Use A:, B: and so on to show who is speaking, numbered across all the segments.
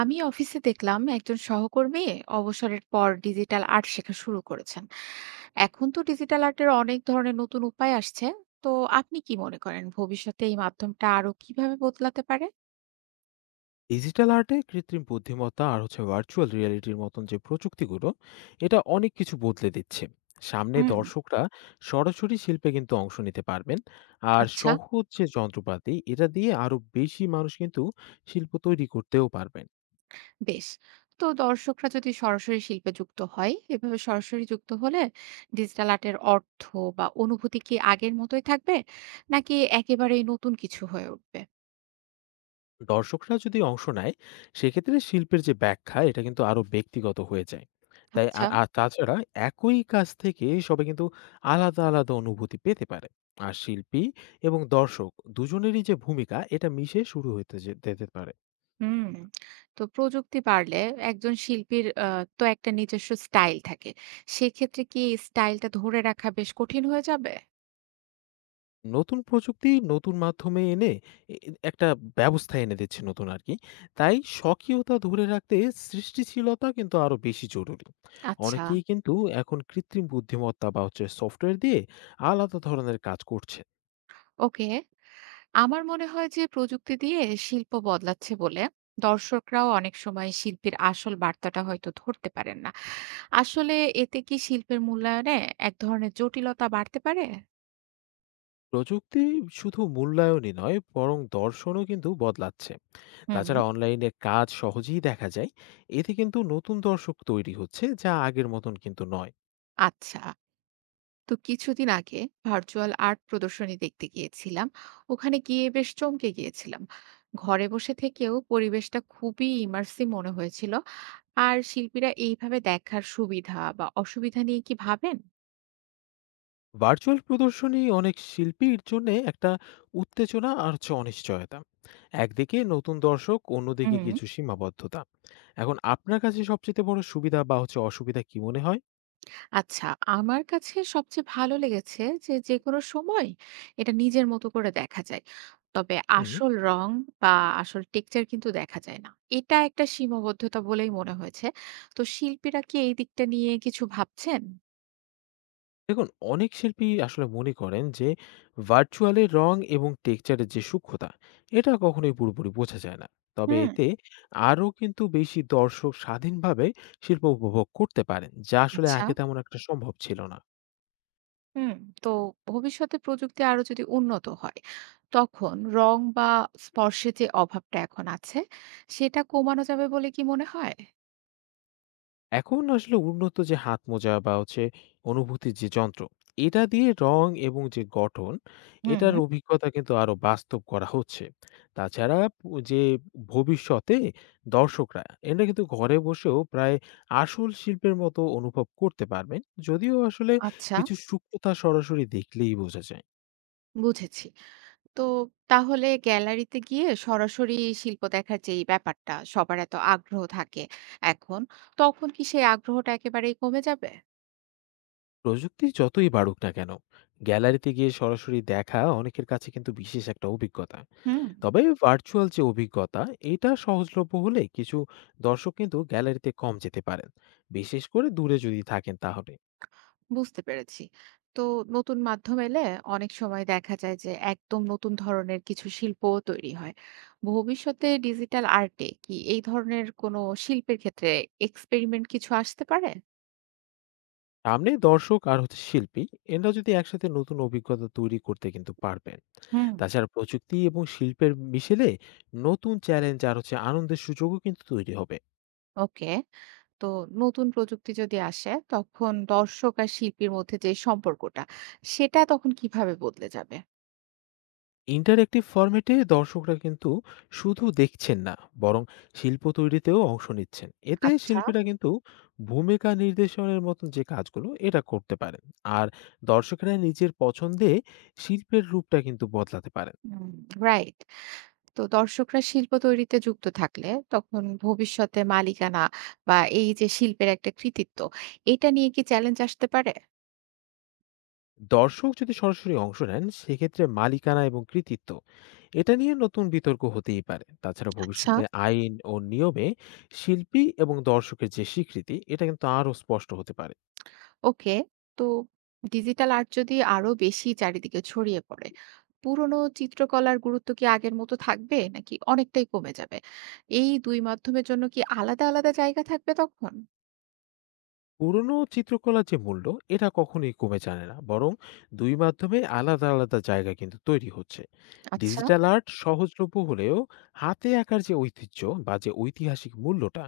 A: আমি অফিসে দেখলাম একজন সহকর্মী অবসরের পর ডিজিটাল আর্ট শেখা শুরু করেছেন। এখন তো ডিজিটাল আর্টের অনেক ধরনের নতুন উপায় আসছে। তো আপনি কি মনে করেন ভবিষ্যতে এই মাধ্যমটা আরো কিভাবে বদলাতে পারে?
B: ডিজিটাল আর্টে কৃত্রিম বুদ্ধিমত্তা আর হচ্ছে ভার্চুয়াল রিয়ালিটির মতন যে প্রযুক্তিগুলো, এটা অনেক কিছু বদলে দিচ্ছে। সামনে
A: হুম।
B: দর্শকরা সরাসরি শিল্পে কিন্তু অংশ নিতে পারবেন। আর
A: আচ্ছা।
B: সহজ যে যন্ত্রপাতি, এটা দিয়ে আরো বেশি মানুষ কিন্তু শিল্প তৈরি করতেও পারবে।
A: বেশ। তো দর্শকরা যদি সরাসরি শিল্পে যুক্ত হয়, এভাবে সরাসরি যুক্ত হলে ডিজিটাল আর্টের অর্থ বা অনুভূতি কি আগের মতোই থাকবে, নাকি একেবারেই নতুন কিছু হয়ে উঠবে?
B: দর্শকরা যদি অংশ নেয়, সেক্ষেত্রে শিল্পের যে ব্যাখ্যা এটা কিন্তু আরো ব্যক্তিগত হয়ে যায়। তাই
A: আচ্ছা।
B: আর তাছাড়া একই কাজ থেকে সবাই কিন্তু আলাদা আলাদা অনুভূতি পেতে পারে। আর শিল্পী এবং দর্শক, দুজনেরই যে ভূমিকা এটা মিশে শুরু হতে যেতে পারে।
A: হুম। তো প্রযুক্তি বাড়লে একজন শিল্পীর তো একটা নিজস্ব স্টাইল থাকে। সেক্ষেত্রে কি স্টাইলটা ধরে রাখা বেশ কঠিন হয়ে যাবে?
B: নতুন প্রযুক্তি নতুন মাধ্যমে এনে এ একটা ব্যবস্থা এনে দিচ্ছে নতুন আরকি। তাই স্বকীয়তা ধরে রাখতে সৃষ্টিশীলতা কিন্তু আরো বেশি জরুরি।
A: আচ্ছা।
B: অনেকেই কিন্তু এখন কৃত্রিম বুদ্ধিমত্তা বা হচ্ছে সফটওয়্যার দিয়ে আলাদা ধরনের কাজ করছে।
A: ওকে। আমার মনে হয় যে প্রযুক্তি দিয়ে শিল্প বদলাচ্ছে বলে দর্শকরাও অনেক সময় শিল্পীর আসল বার্তাটা হয়তো ধরতে পারেন না। আসলে এতে কি শিল্পের মূল্যায়নে এক ধরনের জটিলতা বাড়তে পারে?
B: প্রযুক্তি শুধু মূল্যায়নই নয়, বরং দর্শনও কিন্তু বদলাচ্ছে। তাছাড়া
A: হুম।
B: অনলাইনে কাজ সহজেই দেখা যায়। এতে কিন্তু নতুন দর্শক তৈরি হচ্ছে, যা আগের মতন কিন্তু নয়।
A: আচ্ছা। তো কিছুদিন আগে ভার্চুয়াল আর্ট প্রদর্শনী দেখতে গিয়েছিলাম। ওখানে গিয়ে বেশ চমকে গিয়েছিলাম। ঘরে বসে থেকেও পরিবেশটা খুবই ইমার্সিভ মনে হয়েছিল। আর শিল্পীরা এইভাবে দেখার সুবিধা বা অসুবিধা নিয়ে কি ভাবেন?
B: ভার্চুয়াল প্রদর্শনী অনেক শিল্পীর জন্য একটা উত্তেজনা আর হচ্ছে অনিশ্চয়তা। একদিকে নতুন দর্শক, অন্যদিকে
A: হুম।
B: কিছু সীমাবদ্ধতা। এখন আপনার কাছে সবচেয়ে বড় সুবিধা বা হচ্ছে অসুবিধা কি মনে হয়?
A: আচ্ছা। আমার কাছে সবচেয়ে ভালো লেগেছে যে যে কোনো সময় এটা নিজের মতো করে দেখা যায়। তবে
B: হুম।
A: আসল রং বা আসল টেক্সচার কিন্তু দেখা যায় না। এটা একটা সীমাবদ্ধতা বলেই মনে হয়েছে। তো শিল্পীরা কি এই দিকটা নিয়ে কিছু ভাবছেন?
B: দেখুন, অনেক শিল্পী আসলে মনে করেন যে ভার্চুয়ালের রং এবং টেক্সচারের যে সূক্ষ্মতা, এটা কখনোই পুরোপুরি বোঝা যায় না। তবে
A: হুম।
B: এতে আরও কিন্তু বেশি দর্শক স্বাধীনভাবে শিল্প উপভোগ করতে পারেন, যা আসলে
A: আচ্ছা।
B: আগে তেমন একটা সম্ভব ছিল না।
A: হুম। তো ভবিষ্যতে প্রযুক্তি আরো যদি উন্নত হয়, তখন রং বা স্পর্শের যে অভাবটা এখন আছে, সেটা কমানো যাবে বলে কি মনে হয়?
B: এখন আসলে উন্নত যে হাত মোজা বা হচ্ছে অনুভূতির যে যন্ত্র, এটা দিয়ে রং এবং যে গঠন, এটার
A: হুম,
B: অভিজ্ঞতা কিন্তু আরো বাস্তব করা হচ্ছে। তাছাড়া যে ভবিষ্যতে দর্শকরা, এরা কিন্তু ঘরে বসেও প্রায় আসল শিল্পের মতো অনুভব করতে পারবেন। যদিও আসলে
A: আচ্ছা,
B: কিছু সূক্ষ্মতা সরাসরি দেখলেই বোঝা যায়।
A: বুঝেছি। তো তাহলে গ্যালারিতে গিয়ে সরাসরি শিল্প দেখার যে এই ব্যাপারটা, সবার এত আগ্রহ থাকে এখন, তখন কি সেই আগ্রহটা একেবারেই কমে যাবে?
B: প্রযুক্তি যতই বাড়ুক না কেন, গ্যালারিতে গিয়ে সরাসরি দেখা অনেকের কাছে কিন্তু বিশেষ একটা অভিজ্ঞতা।
A: হুম।
B: তবে ভার্চুয়াল যে অভিজ্ঞতা, এটা সহজলভ্য হলে কিছু দর্শক কিন্তু গ্যালারিতে কম যেতে পারেন, বিশেষ করে দূরে যদি থাকেন তাহলে।
A: বুঝতে পেরেছি। তো নতুন মাধ্যম এলে অনেক সময় দেখা যায় যে একদম নতুন ধরনের কিছু শিল্পও তৈরি হয়। ভবিষ্যতে ডিজিটাল আর্টে কি এই ধরনের কোনো শিল্পের ক্ষেত্রে এক্সপেরিমেন্ট কিছু আসতে পারে?
B: সামনে দর্শক আর হচ্ছে শিল্পী, এরা যদি একসাথে নতুন অভিজ্ঞতা তৈরি করতে কিন্তু পারবেন।
A: হুম।
B: তাছাড়া প্রযুক্তি এবং শিল্পের মিশেলে নতুন চ্যালেঞ্জ আর হচ্ছে আনন্দের সুযোগও কিন্তু তৈরি হবে।
A: ওকে। তো নতুন প্রযুক্তি যদি আসে তখন দর্শক আর শিল্পীর মধ্যে যে সম্পর্কটা সেটা তখন কিভাবে বদলে যাবে?
B: ইন্টারেক্টিভ ফরম্যাটে দর্শকরা কিন্তু শুধু দেখছেন না, বরং শিল্প তৈরিতেও অংশ নিচ্ছেন। এতে
A: আচ্ছা।
B: শিল্পীরা কিন্তু ভূমিকা নির্দেশনের মতন যে কাজগুলো এটা করতে পারেন। আর দর্শকেরা নিজের পছন্দে শিল্পের রূপটা কিন্তু বদলাতে পারেন।
A: হুম, রাইট। তো দর্শকরা শিল্প তৈরিতে যুক্ত থাকলে তখন ভবিষ্যতে মালিকানা বা এই যে শিল্পের একটা কৃতিত্ব, এটা নিয়ে কি চ্যালেঞ্জ আসতে পারে?
B: দর্শক যদি সরাসরি অংশ নেন, সেক্ষেত্রে মালিকানা এবং কৃতিত্ব, এটা নিয়ে নতুন বিতর্ক হতেই পারে। তাছাড়া
A: আচ্ছা।
B: ভবিষ্যতে আইন ও নিয়মে শিল্পী এবং দর্শকের যে স্বীকৃতি, এটা কিন্তু আরও স্পষ্ট হতে পারে।
A: ওকে। তো ডিজিটাল আর্ট যদি আরো বেশি চারিদিকে ছড়িয়ে পড়ে, পুরনো চিত্রকলার গুরুত্ব কি আগের মতো থাকবে নাকি অনেকটাই কমে যাবে? এই দুই মাধ্যমের জন্য কি আলাদা আলাদা জায়গা থাকবে তখন?
B: পুরনো চিত্রকলার যে মূল্য, এটা কখনোই কমে যায় না, বরং দুই মাধ্যমে আলাদা আলাদা জায়গা কিন্তু তৈরি হচ্ছে।
A: আচ্ছা।
B: ডিজিটাল আর্ট সহজলভ্য হলেও হাতে আঁকার যে ঐতিহ্য বা যে ঐতিহাসিক মূল্যটা,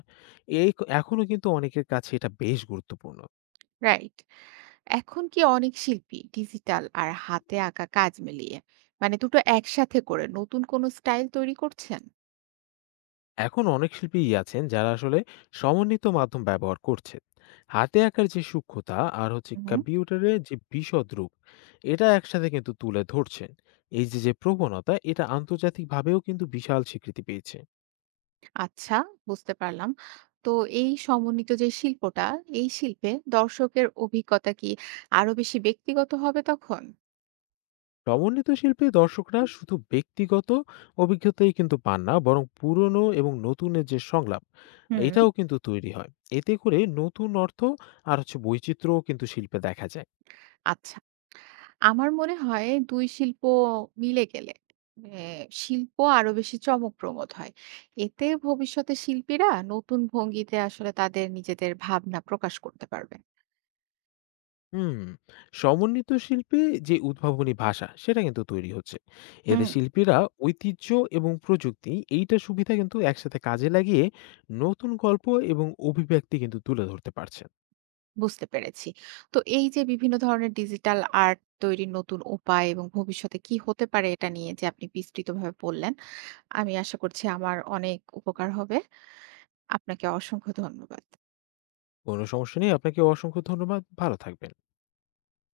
B: এখনো কিন্তু অনেকের কাছে এটা বেশ গুরুত্বপূর্ণ।
A: রাইট। এখন কি অনেক শিল্পী ডিজিটাল আর হাতে আঁকা কাজ মিলিয়ে, মানে দুটো একসাথে করে নতুন কোনো স্টাইল তৈরি করছেন?
B: এখন অনেক শিল্পীই আছেন যারা আসলে সমন্বিত মাধ্যম ব্যবহার করছে। হাতে আঁকার যে সূক্ষ্মতা আর হচ্ছে
A: হুম।
B: কম্পিউটারের যে বিশদ রূপ, এটা একসাথে কিন্তু তুলে ধরছেন। এই যে যে প্রবণতা, এটা আন্তর্জাতিকভাবেও কিন্তু বিশাল স্বীকৃতি পেয়েছে।
A: আচ্ছা। বুঝতে পারলাম। তো এই সমন্বিত যে শিল্পটা, এই শিল্পে দর্শকের অভিজ্ঞতা কি আরো বেশি ব্যক্তিগত হবে তখন?
B: সমন্বিত শিল্পে দর্শকরা শুধু ব্যক্তিগত অভিজ্ঞতাই কিন্তু পান না, বরং পুরনো এবং নতুনের যে সংলাপ,
A: হুম।
B: এটাও কিন্তু তৈরি হয়। এতে করে নতুন অর্থ আর হচ্ছে বৈচিত্র্যও কিন্তু শিল্পে দেখা যায়।
A: আচ্ছা। আমার মনে হয় দুই শিল্প মিলে গেলে শিল্প আরো বেশি চমকপ্রদ হয়। এতে ভবিষ্যতে শিল্পীরা নতুন ভঙ্গিতে আসলে তাদের নিজেদের ভাবনা প্রকাশ করতে পারবে।
B: হুম। সমন্বিত শিল্পে যে উদ্ভাবনী ভাষা, সেটা কিন্তু তৈরি হচ্ছে। এতে
A: হুম।
B: শিল্পীরা ঐতিহ্য এবং প্রযুক্তি এইটা সুবিধা কিন্তু একসাথে কাজে লাগিয়ে নতুন গল্প এবং অভিব্যক্তি কিন্তু তুলে ধরতে পারছেন।
A: বুঝতে পেরেছি। তো এই যে বিভিন্ন ধরনের ডিজিটাল আর্ট তৈরির নতুন উপায় এবং ভবিষ্যতে কি হতে পারে এটা নিয়ে যে আপনি বিস্তৃতভাবে বললেন, আমি আশা করছি আমার অনেক উপকার হবে। আপনাকে অসংখ্য ধন্যবাদ।
B: কোনো সমস্যা নেই, আপনাকে অসংখ্য ধন্যবাদ, ভালো থাকবেন।